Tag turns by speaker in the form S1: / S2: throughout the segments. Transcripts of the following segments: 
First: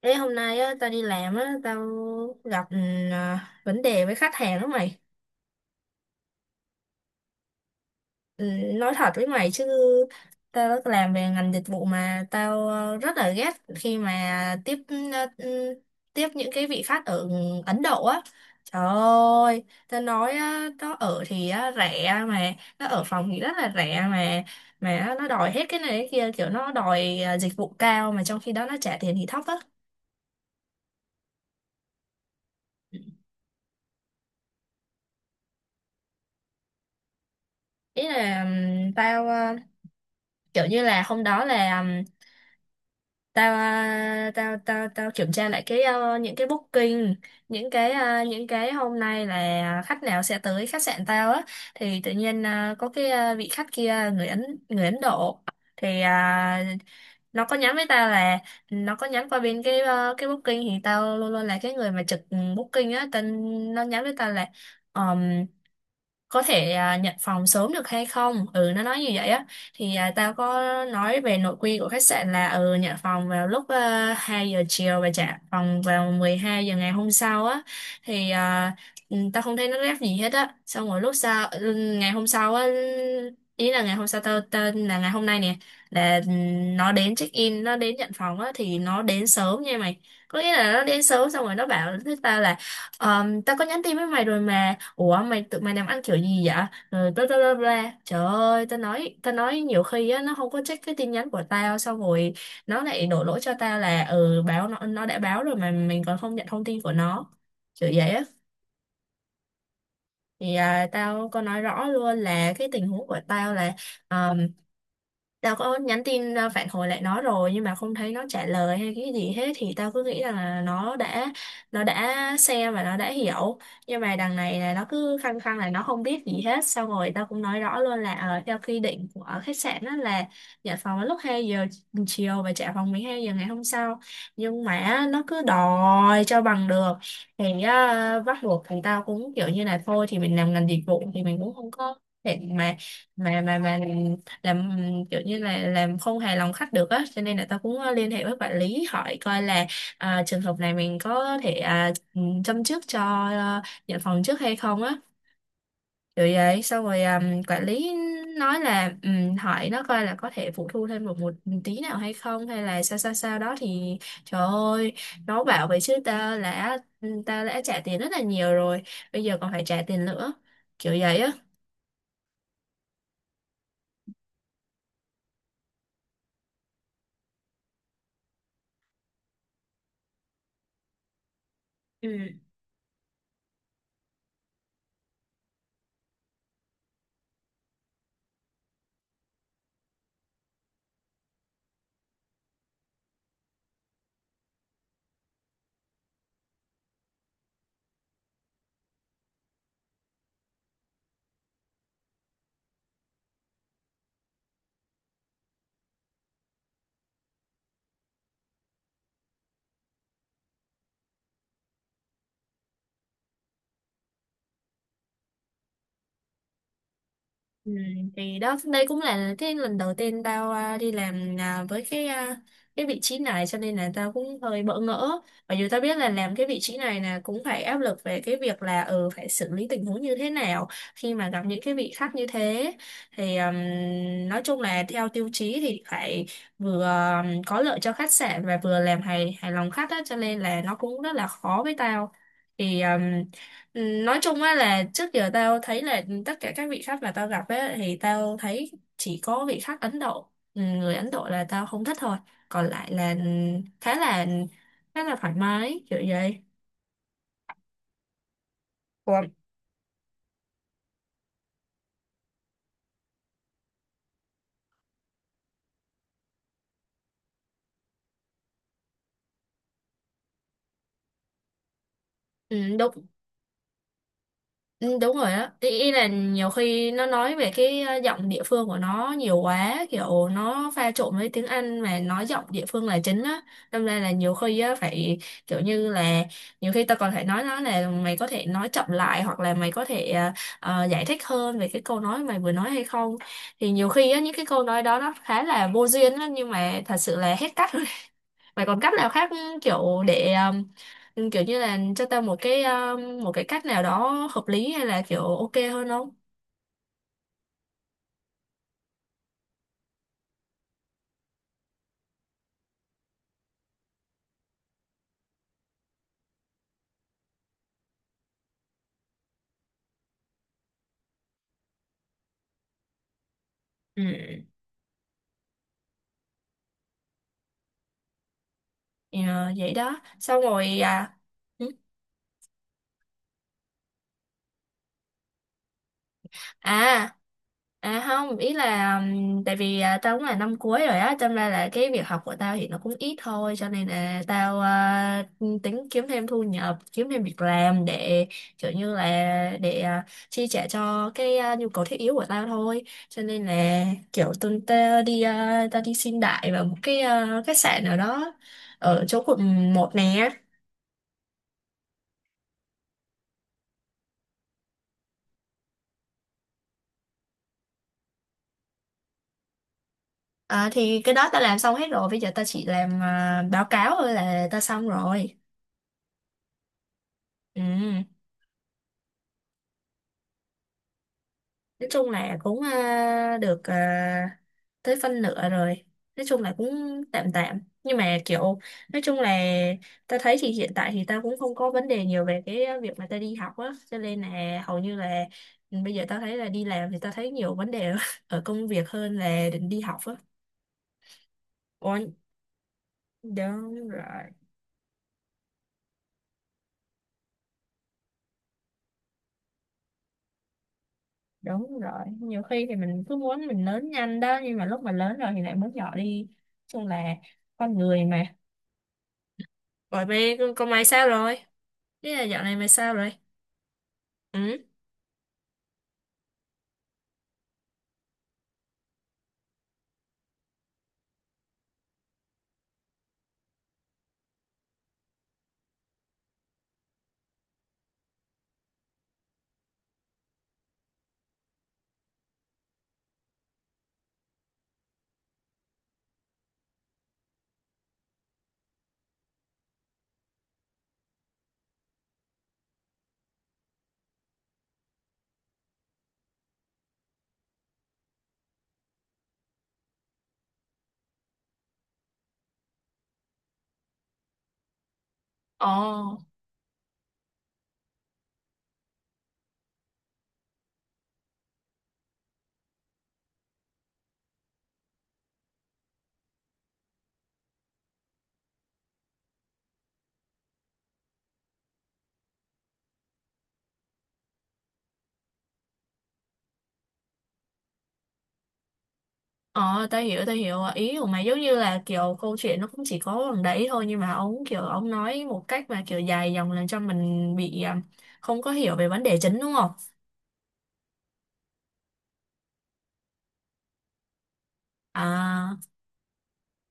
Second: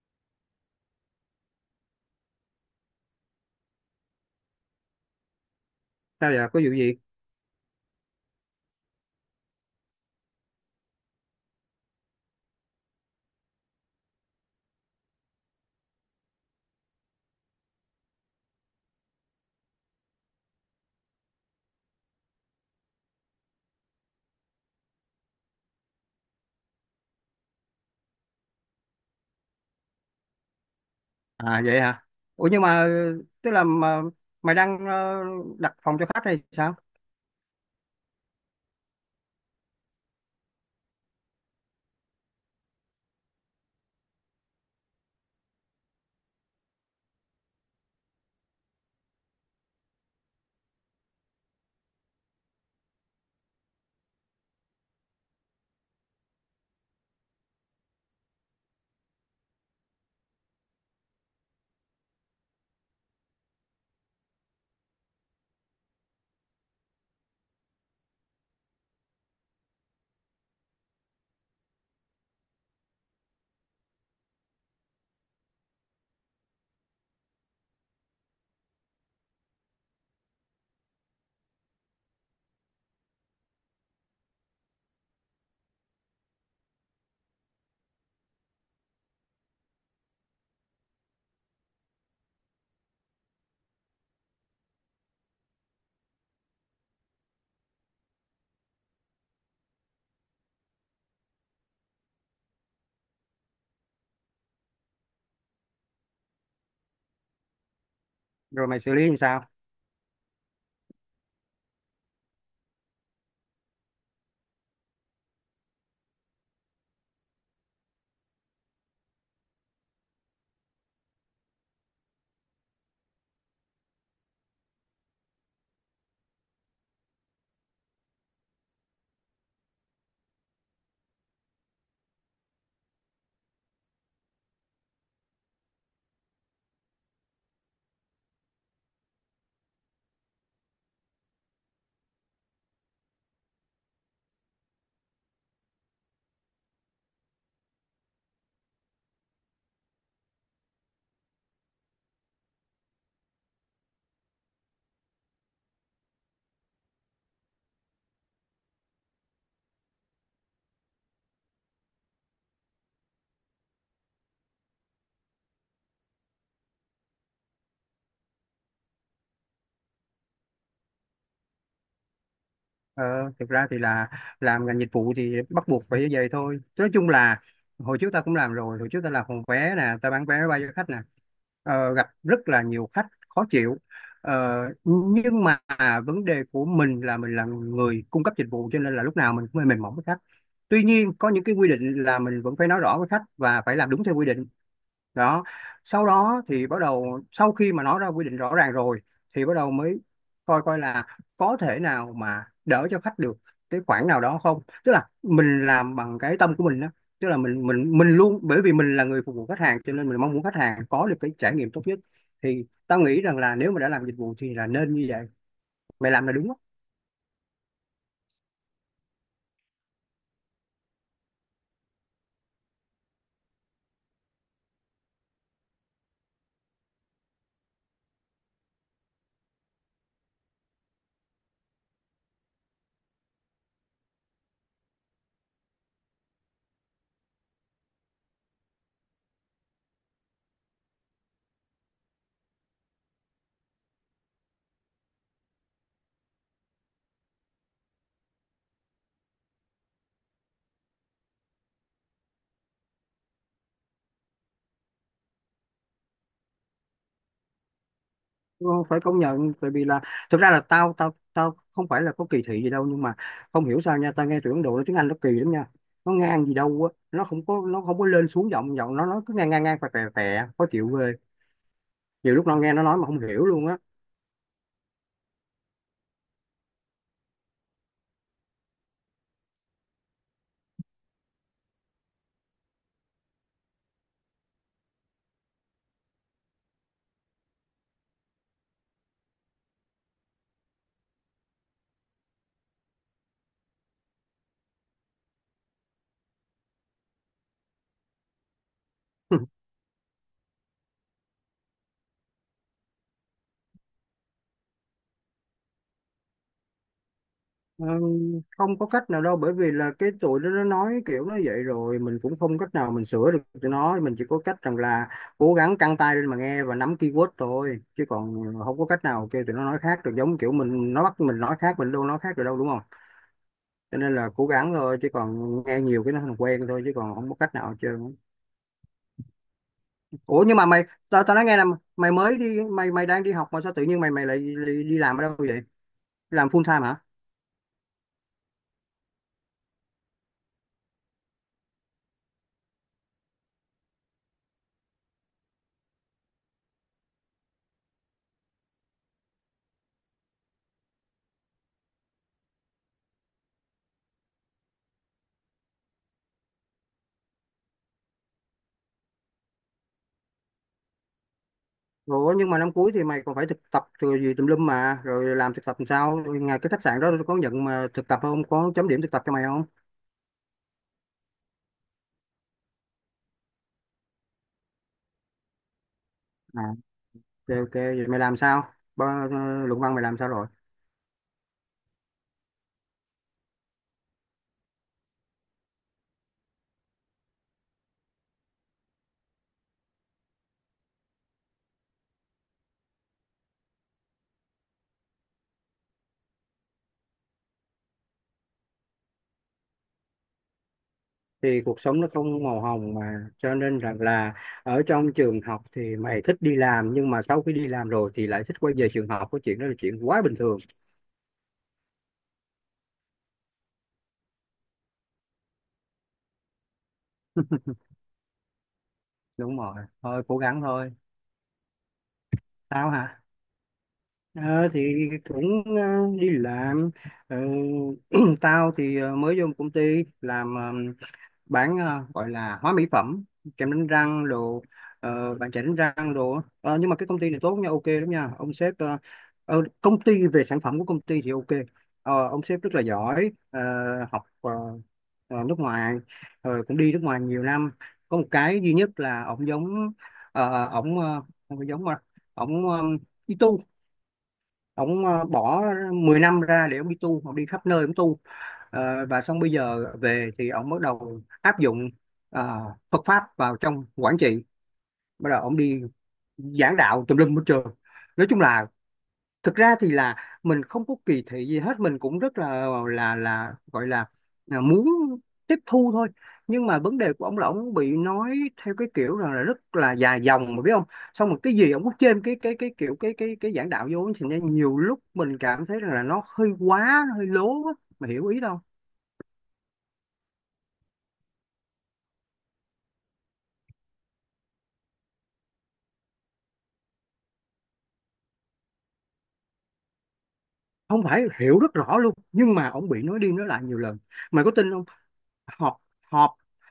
S1: Ê, hôm nay á, tao đi làm á, tao gặp vấn đề với khách hàng đó mày.
S2: Sao vậy? Có vụ gì?
S1: Ừ, nói thật với mày chứ, tao đã làm về ngành dịch vụ mà tao rất là ghét khi mà tiếp ờ, ừ, tiếp những cái vị khách ở Ấn Độ á. Trời ơi, tao nói á, nó ở thì á, rẻ mà, nó ở phòng thì rất là rẻ mà nó đòi hết cái này cái kia, kiểu nó đòi dịch vụ cao mà trong khi đó nó trả tiền thì thấp á.
S2: À, vậy hả? Ủa nhưng mà tức là mà, mày đang đặt phòng cho khách hay sao?
S1: Ý là tao kiểu như là hôm đó là tao tao kiểm tra lại cái những cái booking, những cái những cái hôm nay là khách nào sẽ tới khách sạn tao á. Thì tự nhiên có cái vị khách kia người Ấn, người Ấn Độ thì nó có nhắn với tao là nó có nhắn qua bên cái cái booking, thì tao luôn luôn là cái người mà trực booking á tên. Nó nhắn với tao là có thể nhận phòng sớm được hay không, ừ nó nói như vậy á. Thì tao có nói về nội quy của khách sạn là ừ nhận phòng vào lúc 2 giờ chiều và trả phòng vào 12 giờ ngày hôm sau á. Thì tao không thấy nó rep gì hết á, xong rồi lúc sau ngày hôm sau á, ý là ngày hôm sau tao tên là ngày hôm nay nè, là nó đến check in, nó đến nhận phòng á thì nó đến sớm nha mày. Có nghĩa là nó đến sớm xong rồi nó bảo với tao là: "Ờ, tao có nhắn tin với mày rồi mà, ủa mày tụi mày làm ăn kiểu gì vậy", rồi bla bla bla bla. Trời ơi tao nói, tao nói nhiều khi á nó không có check cái tin nhắn của tao, xong rồi nó lại đổ lỗi cho tao là ừ báo nó đã báo rồi mà mình còn không nhận thông tin của nó, kiểu vậy á.
S2: Rồi mày xử lý như sao?
S1: Thì tao có nói rõ luôn là cái tình huống của tao là um, tao có nhắn tin phản hồi lại nó rồi nhưng mà không thấy nó trả lời hay cái gì hết, thì tao cứ nghĩ rằng là nó đã xem và nó đã hiểu. Nhưng mà đằng này là nó cứ khăng khăng là nó không biết gì hết, xong rồi tao cũng nói rõ luôn là theo quy định của khách sạn đó là nhận phòng vào lúc 2 giờ chiều và trả phòng 12 giờ ngày hôm sau, nhưng mà nó cứ đòi cho bằng được. Thì á, bắt buộc thằng tao cũng kiểu như là thôi thì mình làm ngành dịch vụ thì mình cũng không có thể mà làm kiểu như là làm không hài lòng khách được á, cho nên là tao cũng liên hệ với quản lý hỏi coi là trường hợp này mình có thể châm chước cho à, nhận phòng trước hay không á. Rồi vậy xong rồi quản lý nói là hỏi nó coi là có thể phụ thu thêm một một tí nào hay không, hay là sao sao sao đó. Thì trời ơi, nó bảo vậy chứ ta đã trả tiền rất là nhiều rồi, bây giờ còn phải trả tiền nữa, kiểu vậy
S2: ờ, Thực ra thì là làm ngành dịch vụ thì bắt buộc phải như vậy thôi, nói chung là hồi trước ta cũng làm rồi, hồi trước ta làm phòng vé nè, ta bán vé máy bay cho khách nè. Gặp
S1: á.
S2: rất là nhiều khách khó chịu. Ờ, nhưng mà vấn đề của mình là người cung cấp dịch vụ, cho nên là lúc nào mình cũng hơi mềm mỏng với khách. Tuy nhiên có những cái quy định là mình vẫn phải nói rõ với khách và phải làm đúng theo quy định đó. Sau đó thì bắt đầu, sau khi mà nó ra quy định rõ ràng rồi thì bắt đầu mới coi coi là có thể nào mà đỡ cho khách được cái khoản nào đó không, tức là mình làm bằng cái tâm của mình đó. Tức là mình mình luôn, bởi vì mình là người phục vụ khách hàng cho nên mình mong muốn khách hàng có được cái trải nghiệm tốt nhất. Thì tao nghĩ rằng là nếu mà đã làm dịch vụ thì là nên như vậy, mày làm là đúng.
S1: Ừ, thì đó đây cũng là cái lần đầu tiên tao đi làm với cái cái vị trí này, cho nên là tao cũng hơi bỡ ngỡ. Mặc dù tao biết là làm cái vị trí này là cũng phải áp lực về cái việc là ừ phải xử lý tình huống như thế nào khi mà gặp những cái vị khách như thế, thì nói chung là theo tiêu chí thì phải vừa có lợi cho khách sạn và vừa làm hài hài lòng khách đó, cho nên là nó cũng rất là khó với tao. Thì ừ, nói chung á là trước giờ tao thấy là tất cả các vị khách mà tao gặp á thì tao thấy chỉ có vị khách Ấn Độ, ừ, người Ấn Độ là tao không thích thôi, còn lại là khá là khá là thoải mái, kiểu vậy.
S2: Ờ, Phải công
S1: Ủa,
S2: nhận, tại vì là thực ra là tao tao tao không phải là có kỳ thị gì đâu, nhưng mà không hiểu sao nha, tao nghe tụi Ấn Độ nói tiếng Anh nó kỳ lắm nha, nó ngang gì đâu á, nó không có lên xuống giọng giọng nó cứ ngang ngang ngang, phè phè phè, khó chịu ghê, nhiều lúc nó nghe
S1: ừ,
S2: nó nói mà
S1: đúng.
S2: không hiểu luôn á.
S1: Ừ, đúng rồi đó. Ý là nhiều khi nó nói về cái giọng địa phương của nó nhiều quá, kiểu nó pha trộn với tiếng Anh mà nói giọng địa phương là chính á, đâm ra là nhiều khi á phải kiểu như là nhiều khi ta còn phải nói nó là mày có thể nói chậm lại, hoặc là mày có thể giải thích hơn về cái câu nói mày vừa nói hay không. Thì nhiều khi á những cái câu nói đó nó khá là vô duyên á, nhưng mà thật sự là hết cách. Mày còn cách nào khác kiểu để kiểu như là cho tao một cái cách nào đó hợp lý, hay là kiểu ok hơn không?
S2: Ờ, Không có cách nào đâu, bởi vì là cái tụi nó nói kiểu nó vậy rồi, mình cũng không cách nào mình sửa được tụi nó, mình chỉ có cách rằng là cố gắng căng tai lên mà nghe và nắm keyword thôi, chứ còn không có cách nào kêu tụi nó nói khác được, giống kiểu mình, nó bắt mình nói khác mình đâu nói khác được đâu, đúng không? Cho
S1: Ừ.
S2: nên là cố gắng thôi, chứ còn nghe nhiều cái nó thành quen thôi, chứ còn không có cách nào hết trơn.
S1: Ờ, vậy đó xong
S2: Ủa nhưng mà
S1: rồi
S2: mày tao tao nói nghe là,
S1: ừ.
S2: mày mới đi, mày mày đang đi học mà sao tự nhiên mày mày lại đi làm ở đâu vậy? Làm full time hả?
S1: à không, ý là tại vì tao cũng là năm cuối rồi á, cho nên là cái việc học của tao thì nó cũng ít thôi, cho nên là tao tính kiếm thêm thu nhập, kiếm thêm việc làm để kiểu như là để chi trả cho cái nhu cầu thiết yếu của tao thôi. Cho nên là kiểu tuần tao đi tao đi xin đại vào một cái khách sạn nào đó ở chỗ quận 1 nè.
S2: Ủa nhưng mà năm cuối thì mày còn phải thực tập rồi gì tùm lum mà, rồi làm thực tập làm sao, ngày cái khách sạn đó có nhận mà thực tập không, có chấm điểm thực tập cho mày không?
S1: À, thì cái đó ta làm xong hết rồi, bây giờ ta chỉ làm báo cáo thôi là ta xong rồi.
S2: À, ok ok,
S1: Ừ.
S2: vậy mày làm sao? Ba, luận văn mày làm sao rồi?
S1: Nói chung là cũng được tới phân nửa rồi. Nói chung là cũng tạm tạm nhưng mà kiểu nói chung là ta thấy thì hiện tại thì ta cũng không có vấn đề nhiều về cái việc mà ta đi học á, cho nên là hầu như là ừ, bây giờ ta thấy là đi làm thì ta thấy nhiều vấn đề ở công việc hơn là định đi học á.
S2: Thì cuộc
S1: Ủa,
S2: sống nó không màu hồng mà, cho nên
S1: đúng
S2: rằng
S1: rồi,
S2: là ở trong trường học thì mày thích đi làm, nhưng mà sau khi đi làm rồi thì lại thích quay về trường học, cái chuyện đó là chuyện quá bình thường.
S1: đúng rồi, nhiều khi thì mình cứ muốn mình lớn nhanh đó, nhưng mà lúc mà lớn rồi thì lại muốn nhỏ đi. Nói chung là con người mà.
S2: Đúng rồi,
S1: Rồi
S2: thôi
S1: bé
S2: cố
S1: con
S2: gắng
S1: con Mai
S2: thôi.
S1: sao rồi? Ý là dạo này mày
S2: Tao
S1: sao rồi?
S2: hả?
S1: Ừ.
S2: Ờ, thì cũng đi làm. Ờ, Tao thì mới vô công ty làm, bán, gọi là hóa mỹ phẩm, kem đánh răng đồ, bàn chải đánh răng đồ á. Ờ, nhưng mà cái công ty này tốt nha, ok lắm nha, ông sếp công ty, về sản phẩm của công ty thì ok. Ông sếp rất là giỏi, học nước ngoài, rồi cũng đi nước ngoài nhiều năm. Có một cái duy nhất là ổng giống ổng không phải giống mà ổng ông bỏ 10 năm ra để ông đi tu, ông đi khắp nơi ông tu. Và xong bây giờ về thì ông bắt đầu áp dụng ờ, Phật pháp vào trong quản trị, bắt đầu ông đi
S1: Ồ,
S2: giảng đạo tùm lum hết trơn. Nói chung là thực ra thì là mình không có kỳ thị gì hết, mình cũng rất là gọi là muốn tiếp thu thôi. Nhưng mà vấn đề của ông là ông bị nói theo cái kiểu rằng là rất là dài dòng, mà biết không, xong một cái gì ông cứ trên cái kiểu cái giảng đạo vô, thì nên nhiều lúc mình cảm thấy rằng là nó hơi quá, nó hơi lố á, mà hiểu ý đâu.
S1: ồ, tao hiểu, tao hiểu. Ý của mày giống như là kiểu câu chuyện nó cũng chỉ có bằng đấy thôi, nhưng mà ông kiểu ông nói một cách mà kiểu dài dòng, làm cho mình bị không có hiểu về vấn đề chính, đúng không?
S2: Không phải, hiểu rất rõ luôn, nhưng mà ông bị nói đi nói lại nhiều lần, mày có tin không?
S1: À,
S2: Họp, họp,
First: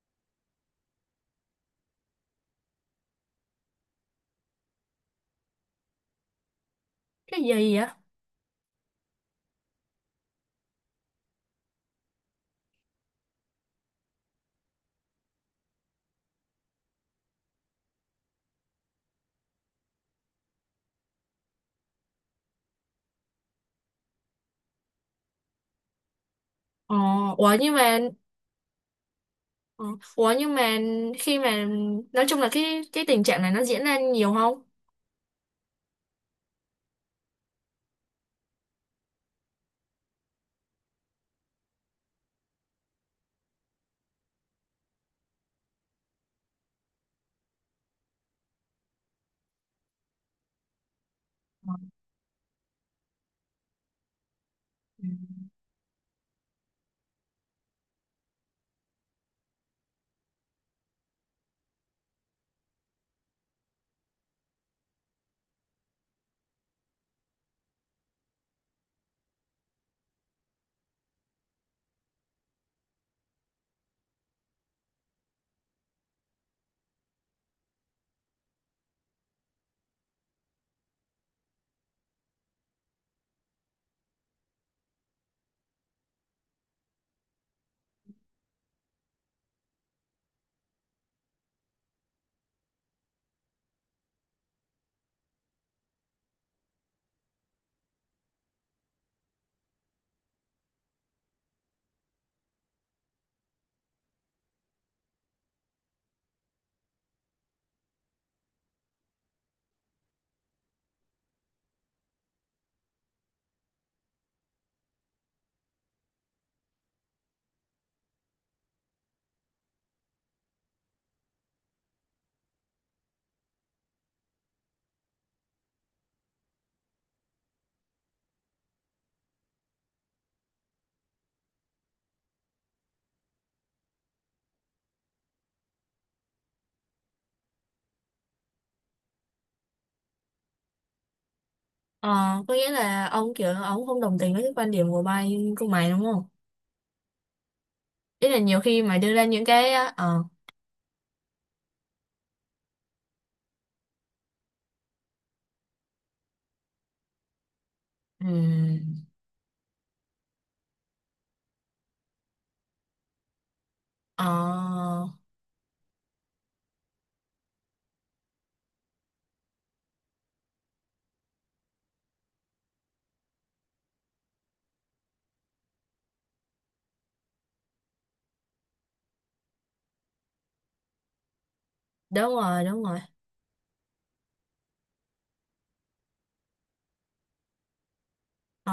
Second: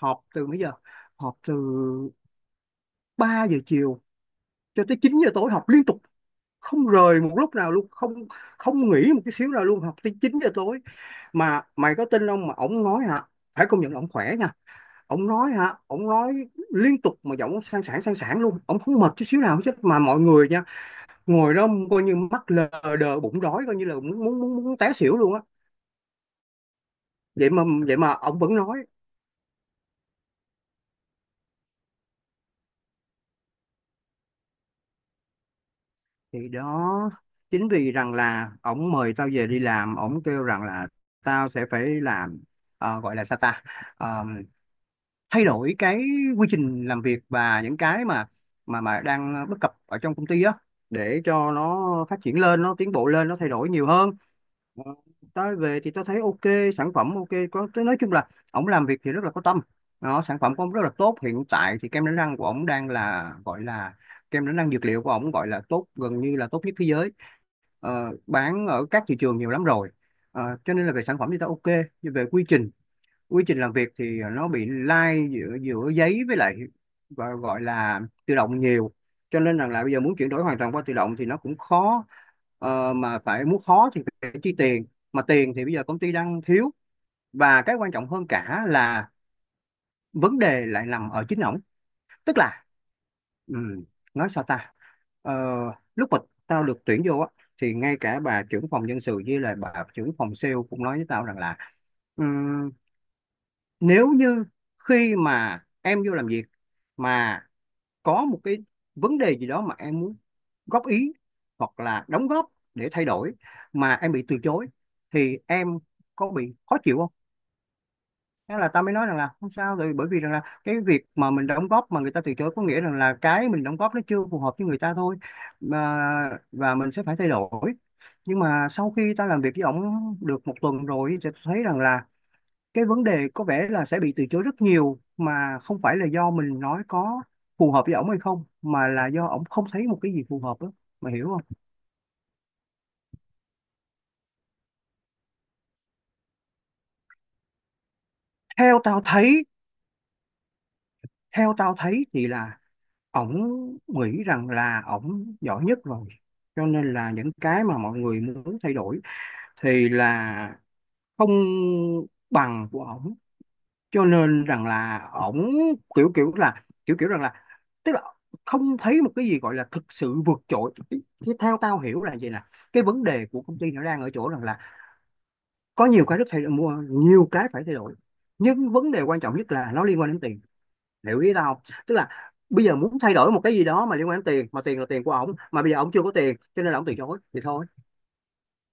S2: họp từ mấy giờ? Họp từ 3 giờ chiều cho tới 9 giờ tối, họp liên tục, không rời một
S1: cái
S2: lúc nào
S1: gì vậy?
S2: luôn, không không nghỉ một cái xíu nào luôn, học tới 9 giờ tối, mà mày có tin không? Mà ổng nói hả, phải công nhận là ổng khỏe nha, ổng nói hả, ổng nói liên tục, mà giọng ổng sang sảng luôn, ổng không mệt chút xíu nào hết, mà mọi người nha, ngồi đó coi như mắt lờ đờ bụng đói, coi như là muốn muốn té xỉu luôn á.
S1: Ồ,
S2: Vậy
S1: ủa
S2: mà
S1: nhưng
S2: vậy
S1: mà
S2: mà ổng vẫn nói.
S1: ờ, ủa nhưng mà khi mà nói chung là cái tình trạng này nó diễn ra nhiều không?
S2: Thì đó, chính vì rằng là ổng mời tao về đi làm, ổng kêu rằng là tao sẽ phải làm, gọi là sao ta, Ờ, thay đổi cái quy trình làm việc và những cái mà đang bất cập ở trong công ty á, để cho nó phát triển lên, nó tiến bộ lên, nó thay đổi nhiều hơn. Ờ, Tới về thì tôi thấy ok, sản phẩm ok, có tôi nói chung là ổng làm việc thì rất là có tâm, nó sản phẩm của ổng rất là tốt, hiện tại thì kem đánh răng của ổng đang là gọi là kem đánh răng dược liệu của ổng gọi là tốt gần như là tốt nhất thế giới. Bán ở các thị trường nhiều lắm rồi. Cho nên là về sản phẩm thì ta ok, nhưng về quy trình, quy trình làm việc thì nó bị lai giữa giữa giấy với lại gọi là tự động nhiều, cho nên rằng là bây giờ muốn chuyển đổi hoàn toàn qua tự động thì nó cũng khó, mà phải muốn khó thì phải chi tiền, mà tiền thì bây giờ công ty đang thiếu. Và cái quan trọng hơn cả là vấn đề lại nằm ở chính ổng. Tức là ừm, nói sao ta, Ờ, lúc mà tao được tuyển vô á thì ngay cả bà trưởng phòng nhân sự với lại bà trưởng phòng sale cũng nói với tao rằng là: nếu như khi mà em vô làm việc mà có một cái vấn đề gì đó mà em muốn góp ý hoặc là đóng góp để thay đổi mà em bị từ chối thì em có bị khó chịu không? Thế là ta mới nói rằng là không sao rồi, bởi vì rằng là cái việc mà mình đóng góp mà người ta từ chối có nghĩa rằng là cái mình đóng góp nó chưa phù hợp với người ta thôi, mà và mình sẽ phải thay đổi. Nhưng mà sau khi ta làm việc với ổng được một tuần rồi thì ta thấy rằng là cái vấn đề có vẻ là sẽ bị từ chối rất nhiều, mà không phải là do mình nói có phù hợp với ổng hay không, mà là do ổng không thấy một cái gì phù hợp đó, mà hiểu không?
S1: Ờ, có nghĩa là ông kiểu ông không đồng tình với cái quan điểm của mày, của mày đúng không? Ý là nhiều
S2: Theo
S1: khi mà
S2: tao
S1: đưa ra
S2: thấy,
S1: những cái
S2: theo tao thấy thì là ổng nghĩ rằng là ổng giỏi nhất rồi. Cho nên là những cái mà mọi người
S1: ừ.
S2: muốn thay đổi thì là không bằng của ổng, cho
S1: Ờ,
S2: nên rằng là ổng kiểu kiểu là kiểu kiểu rằng là, tức là không thấy một cái gì gọi là thực sự vượt trội. Chứ theo tao hiểu là vậy nè, cái vấn đề của công ty nó đang ở chỗ rằng là có nhiều cái rất thay đổi, mua nhiều cái phải thay đổi, nhưng vấn đề quan trọng nhất là nó liên quan đến tiền, hiểu ý tao không? Tức là
S1: đúng rồi,
S2: bây giờ
S1: đúng rồi.
S2: muốn thay đổi một cái gì đó mà liên quan đến tiền, mà tiền là tiền của ổng, mà bây giờ ổng chưa có tiền cho nên là ổng từ chối thì thôi.
S1: Ờ,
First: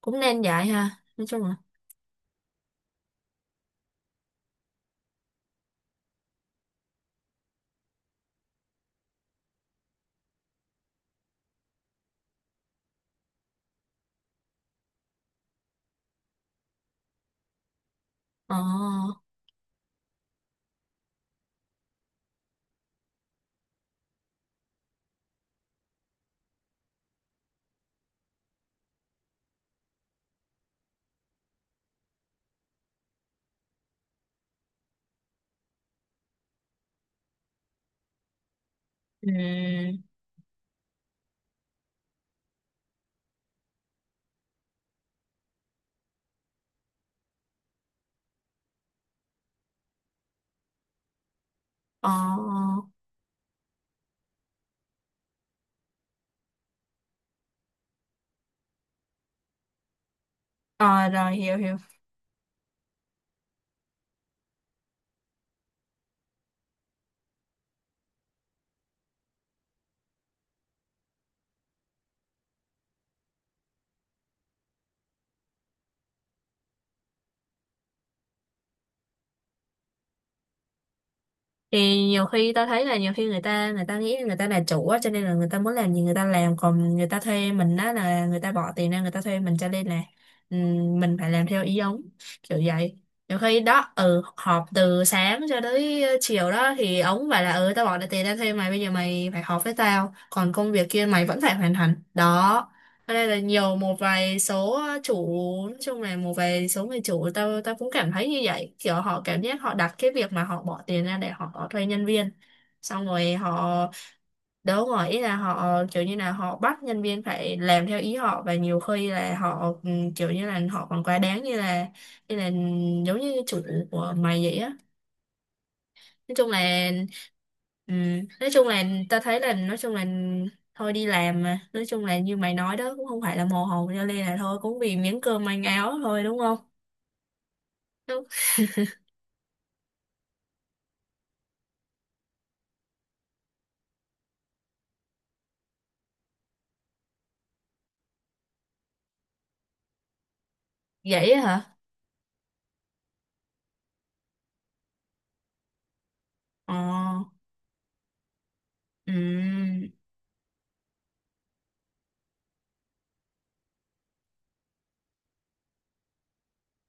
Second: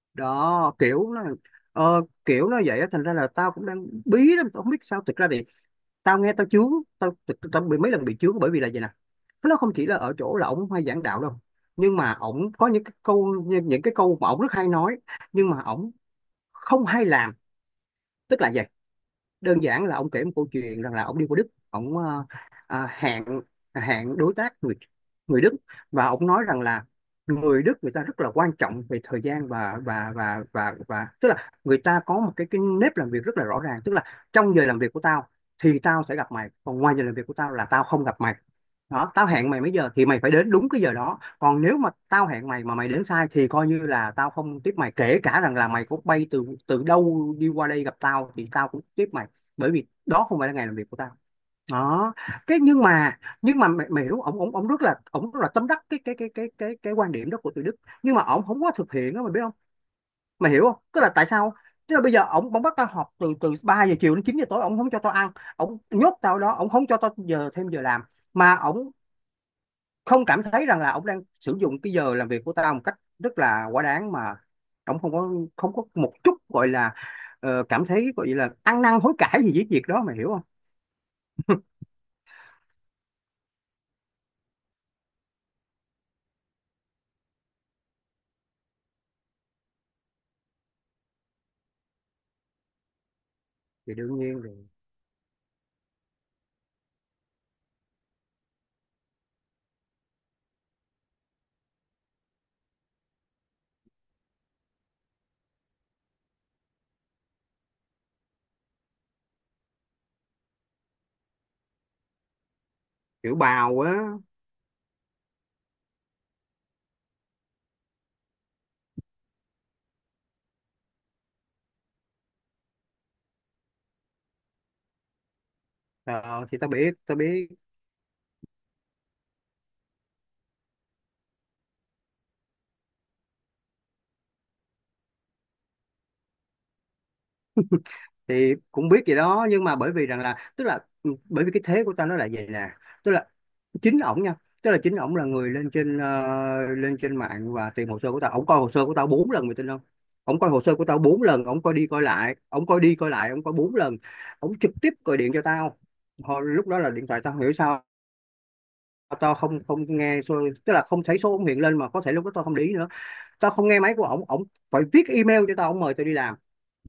S1: cũng nên vậy
S2: Đó
S1: ha.
S2: kiểu nó
S1: Nói chung là,
S2: kiểu nó vậy á, thành ra là tao cũng đang bí lắm, tao không biết sao. Thực ra thì tao nghe tao chướng. Tao bị mấy lần bị chướng, bởi vì là vậy nè, nó không chỉ là ở chỗ là ổng hay giảng đạo đâu, nhưng mà ổng có những cái câu, những cái câu mà ổng rất hay nói, nhưng mà ổng không hay làm. Tức là
S1: ờ,
S2: vậy. Đơn giản là ông kể một câu chuyện rằng là ông đi qua Đức, ông hẹn, hẹn đối tác người, người Đức. Và ông nói rằng là người Đức người ta rất là quan trọng về thời gian, và tức là người ta có một cái nếp làm việc rất là rõ ràng, tức là trong giờ làm việc của tao thì tao sẽ gặp mày, còn ngoài giờ làm việc của tao là tao không gặp mày. Đó, tao hẹn mày mấy giờ
S1: ừ,
S2: thì mày phải đến đúng cái giờ đó, còn nếu mà tao hẹn mày mà mày đến sai thì coi như là tao không tiếp mày, kể cả rằng là mày có bay từ từ đâu đi qua đây gặp tao thì tao cũng tiếp mày, bởi vì đó không phải là ngày làm việc của tao.
S1: ờ,
S2: Đó cái
S1: ờ,
S2: nhưng mà nhưng mà mày hiểu, ổng ổng ổng rất là, ổng rất là tâm đắc cái quan điểm đó của tụi Đức, nhưng mà ổng không có thực hiện đó, mày biết không, mày hiểu không, tức
S1: Ờ,
S2: là tại
S1: rồi,
S2: sao.
S1: hiểu, hiểu.
S2: Tức là bây giờ ổng, ổng bắt tao họp từ từ 3 giờ chiều đến 9 giờ tối, ổng không cho tao ăn, ổng nhốt tao đó, ổng không cho tao giờ thêm giờ làm, mà ổng không cảm thấy rằng là ông đang sử dụng cái giờ làm việc của tao một cách rất là quá đáng, mà ông không có, không có một chút gọi là cảm thấy gọi là ăn năn hối cải gì với việc đó, mày hiểu không.
S1: Thì nhiều khi tao thấy là nhiều khi người ta nghĩ người ta là chủ á, cho nên là người ta muốn làm gì người ta làm. Còn người ta thuê mình á là người ta bỏ tiền ra người ta thuê mình, cho nên là mình phải làm theo ý ông, kiểu vậy. Nhiều khi đó
S2: Thì đương
S1: ừ
S2: nhiên
S1: họp
S2: rồi.
S1: từ sáng cho tới chiều đó, thì ông phải là ừ tao bỏ ra tiền ra thuê mày, bây giờ mày phải họp với tao, còn công việc kia mày vẫn phải hoàn thành đó. Ở đây là nhiều một vài số chủ, nói chung là một vài số người chủ tao, tao cũng cảm thấy như vậy, kiểu họ cảm giác họ đặt cái việc mà họ bỏ tiền ra để họ thuê nhân viên, xong rồi
S2: Kiểu
S1: họ
S2: bào á.
S1: đấu ngỏ ý là họ kiểu như là họ bắt nhân viên phải làm theo ý họ. Và nhiều khi là họ kiểu như là họ còn quá đáng như là giống như chủ của mày vậy á. Nói
S2: Ờ,
S1: chung
S2: thì tao
S1: là
S2: biết tao biết
S1: ừ, nói chung là ta thấy là nói chung là thôi đi làm mà, nói chung là như mày nói đó cũng không phải là mồ hồ, cho nên là thôi cũng vì miếng cơm manh áo thôi đúng không? Đúng.
S2: thì cũng biết gì đó, nhưng mà bởi vì rằng là, tức là ừ, bởi vì cái thế của tao nó là vậy nè. Tức là chính ổng nha, tức là chính ổng là người lên trên lên trên mạng và tìm hồ sơ của tao, ổng coi hồ sơ của tao bốn lần, mày tin không. Ổng coi hồ sơ của tao bốn
S1: Vậy á
S2: lần, ổng coi
S1: hả?
S2: đi coi lại, ổng coi đi coi lại, ổng coi bốn lần. Ổng trực tiếp gọi điện cho tao. Hồi, lúc
S1: ờ
S2: đó là điện thoại tao không hiểu sao,
S1: ừ,
S2: tao không không nghe số, tức là không thấy số ổng hiện lên, mà có thể lúc đó tao không để ý nữa. Tao không nghe máy của ổng, ổng phải viết email cho tao, ổng mời tao đi làm.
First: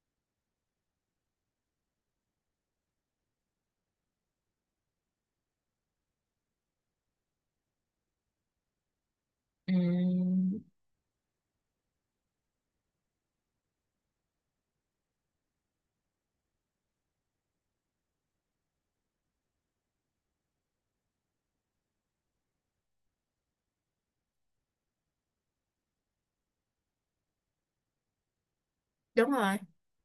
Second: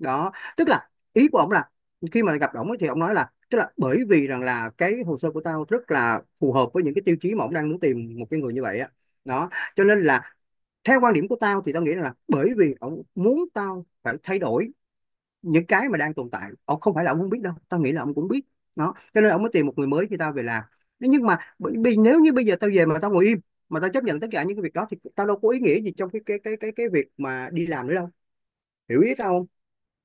S2: Đó, tức là ý của ông là khi mà gặp ổng ấy thì ông nói là, tức là bởi vì rằng là cái hồ sơ của tao rất là phù hợp với những cái tiêu chí mà ông đang muốn tìm một cái người như vậy á. Đó
S1: ừ,
S2: cho nên là theo quan điểm của tao thì tao nghĩ là bởi vì ông muốn tao phải thay đổi những cái mà đang tồn tại. Ông không phải là ổng không biết đâu, tao nghĩ là ông cũng biết đó, cho nên ông mới tìm một người mới khi tao về làm. Thế nhưng mà bởi vì nếu như bây giờ tao về mà tao ngồi im, mà tao chấp nhận tất cả những cái việc đó, thì tao đâu có ý nghĩa gì trong cái việc mà đi làm nữa đâu, hiểu ý tao
S1: Đúng
S2: không.
S1: rồi.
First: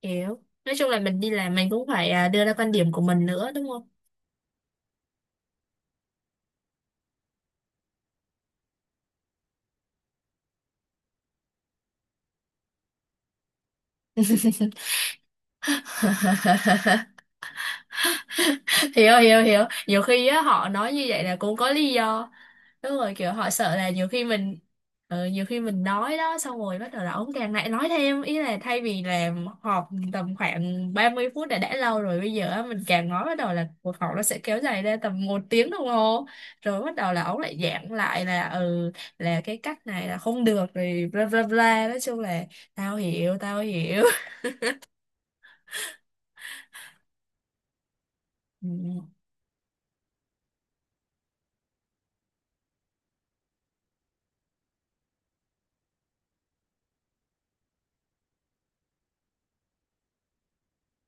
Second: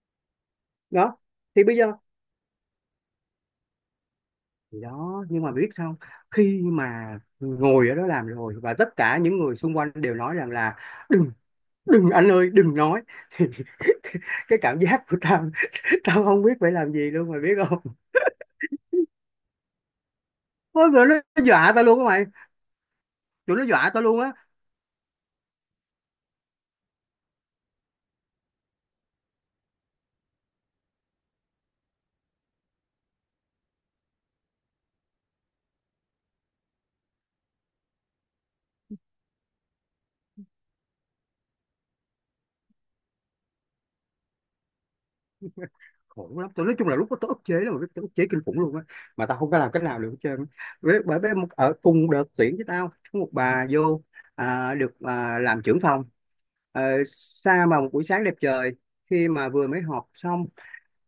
S1: Hiểu, nói chung là
S2: Đó
S1: mình đi làm
S2: thì
S1: mình
S2: bây
S1: cũng
S2: giờ.
S1: phải đưa ra quan điểm của mình nữa, đúng không?
S2: Thì đó nhưng mà biết sao, khi mà ngồi ở đó làm rồi và tất cả những người xung quanh đều nói rằng là đừng, đừng anh ơi, đừng nói thì cái cảm giác của tao, tao không biết phải làm gì luôn, mày biết không.
S1: Hiểu, hiểu, hiểu. Nhiều khi á họ
S2: Ôi,
S1: nói như
S2: tụi nó
S1: vậy là cũng có
S2: dọa tao
S1: lý
S2: luôn á mày,
S1: do. Đúng rồi, kiểu họ
S2: tụi nó
S1: sợ là
S2: dọa tao
S1: nhiều
S2: luôn
S1: khi
S2: á.
S1: mình nhiều khi mình nói đó, xong rồi bắt đầu là ông càng lại nói thêm. Ý là thay vì là họp tầm khoảng 30 phút đã lâu rồi, bây giờ á, mình càng nói bắt đầu là cuộc họp nó sẽ kéo dài ra tầm một tiếng đồng hồ. Rồi bắt đầu là ông lại giảng lại là ừ là cái cách này là không được rồi bla bla bla, nói chung là tao hiểu, tao hiểu.
S2: Khổ lắm, tụi nói chung là lúc đó tao ức chế lắm, mày biết, tao ức chế kinh khủng luôn á,
S1: Ừ,
S2: mà tao không có làm cách nào được hết trơn á. Với bởi bởi một ở cùng đợt tuyển với tao có một bà vô, được, làm trưởng phòng. Ờ, xa mà một buổi sáng đẹp trời, khi mà vừa mới họp xong,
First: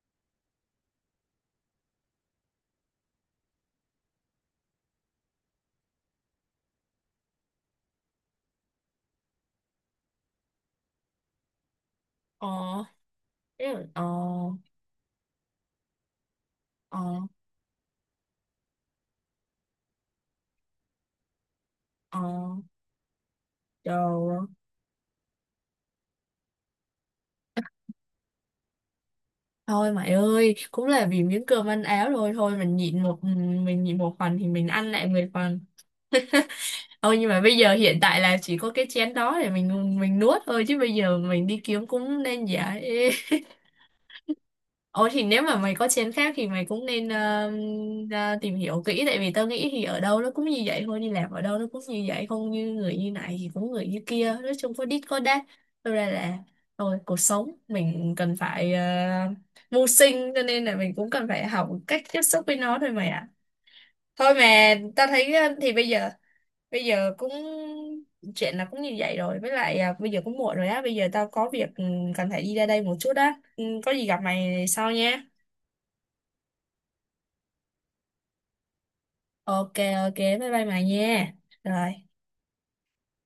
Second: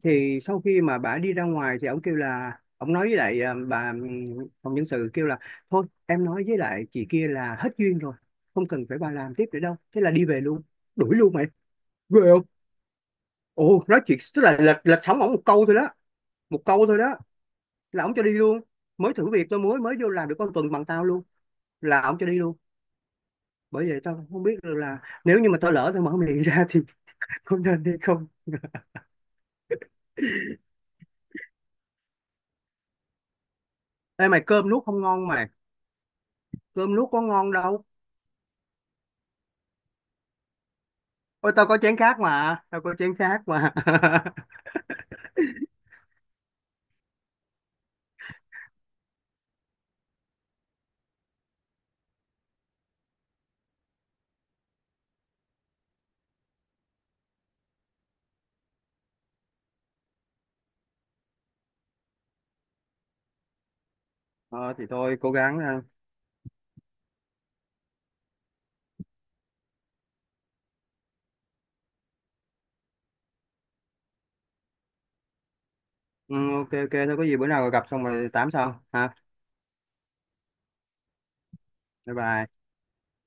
S2: thì sau khi mà bà đi ra ngoài thì ông kêu là, ông nói với lại à, bà phòng nhân sự kêu là thôi em nói với lại chị kia là hết duyên rồi, không cần phải bà làm tiếp nữa đâu, thế là đi về luôn. Đuổi luôn mày, ghê không.
S1: ờ
S2: Ồ
S1: ừ,
S2: nói
S1: ờ
S2: chuyện tức là lệch lệch sóng ổng một câu thôi đó, một câu
S1: ờ
S2: thôi đó là ổng cho đi luôn. Mới thử việc, tôi mới mới vô làm được con tuần bằng tao luôn, là ổng
S1: ờ
S2: cho đi luôn. Bởi vậy tao không biết được là nếu như mà tao lỡ tao mở miệng ra thì có nên hay không.
S1: Thôi mày ơi, cũng là vì miếng cơm ăn áo thôi, thôi mình nhịn một mình nhịn một
S2: Ê
S1: phần
S2: mày,
S1: thì mình
S2: cơm nuốt
S1: ăn
S2: không
S1: lại
S2: ngon
S1: 10
S2: mày,
S1: phần.
S2: cơm nuốt
S1: Ôi
S2: có
S1: nhưng mà
S2: ngon
S1: bây giờ
S2: đâu.
S1: hiện tại là chỉ có cái chén đó để mình nuốt thôi, chứ bây giờ mình
S2: Ôi
S1: đi
S2: tao có
S1: kiếm
S2: chén khác
S1: cũng nên
S2: mà,
S1: dễ.
S2: tao có chén khác mà.
S1: Ồ thì nếu mà mày có chén khác thì mày cũng nên ra tìm hiểu kỹ, tại vì tao nghĩ thì ở đâu nó cũng như vậy thôi, đi làm ở đâu nó cũng như vậy, không như người như này thì cũng người như kia, nói chung có đít có đát. Thật ra là thôi, cuộc sống mình cần phải mưu sinh, cho nên là mình cũng cần phải học cách tiếp xúc với nó thôi mày ạ. Thôi
S2: Ờ
S1: mà
S2: thì
S1: tao
S2: thôi cố
S1: thấy
S2: gắng
S1: thì
S2: ha.
S1: bây giờ, bây giờ cũng chuyện là cũng như vậy rồi. Với lại bây giờ cũng muộn rồi á, bây giờ tao có việc cần phải đi ra đây một chút á. Ừ, có gì gặp mày sau nha.
S2: Ừ, ok ok, thôi có gì bữa nào gặp xong rồi tám sau ha.
S1: Ok, ok, bye bye mày nha. Rồi.
S2: Bye bye.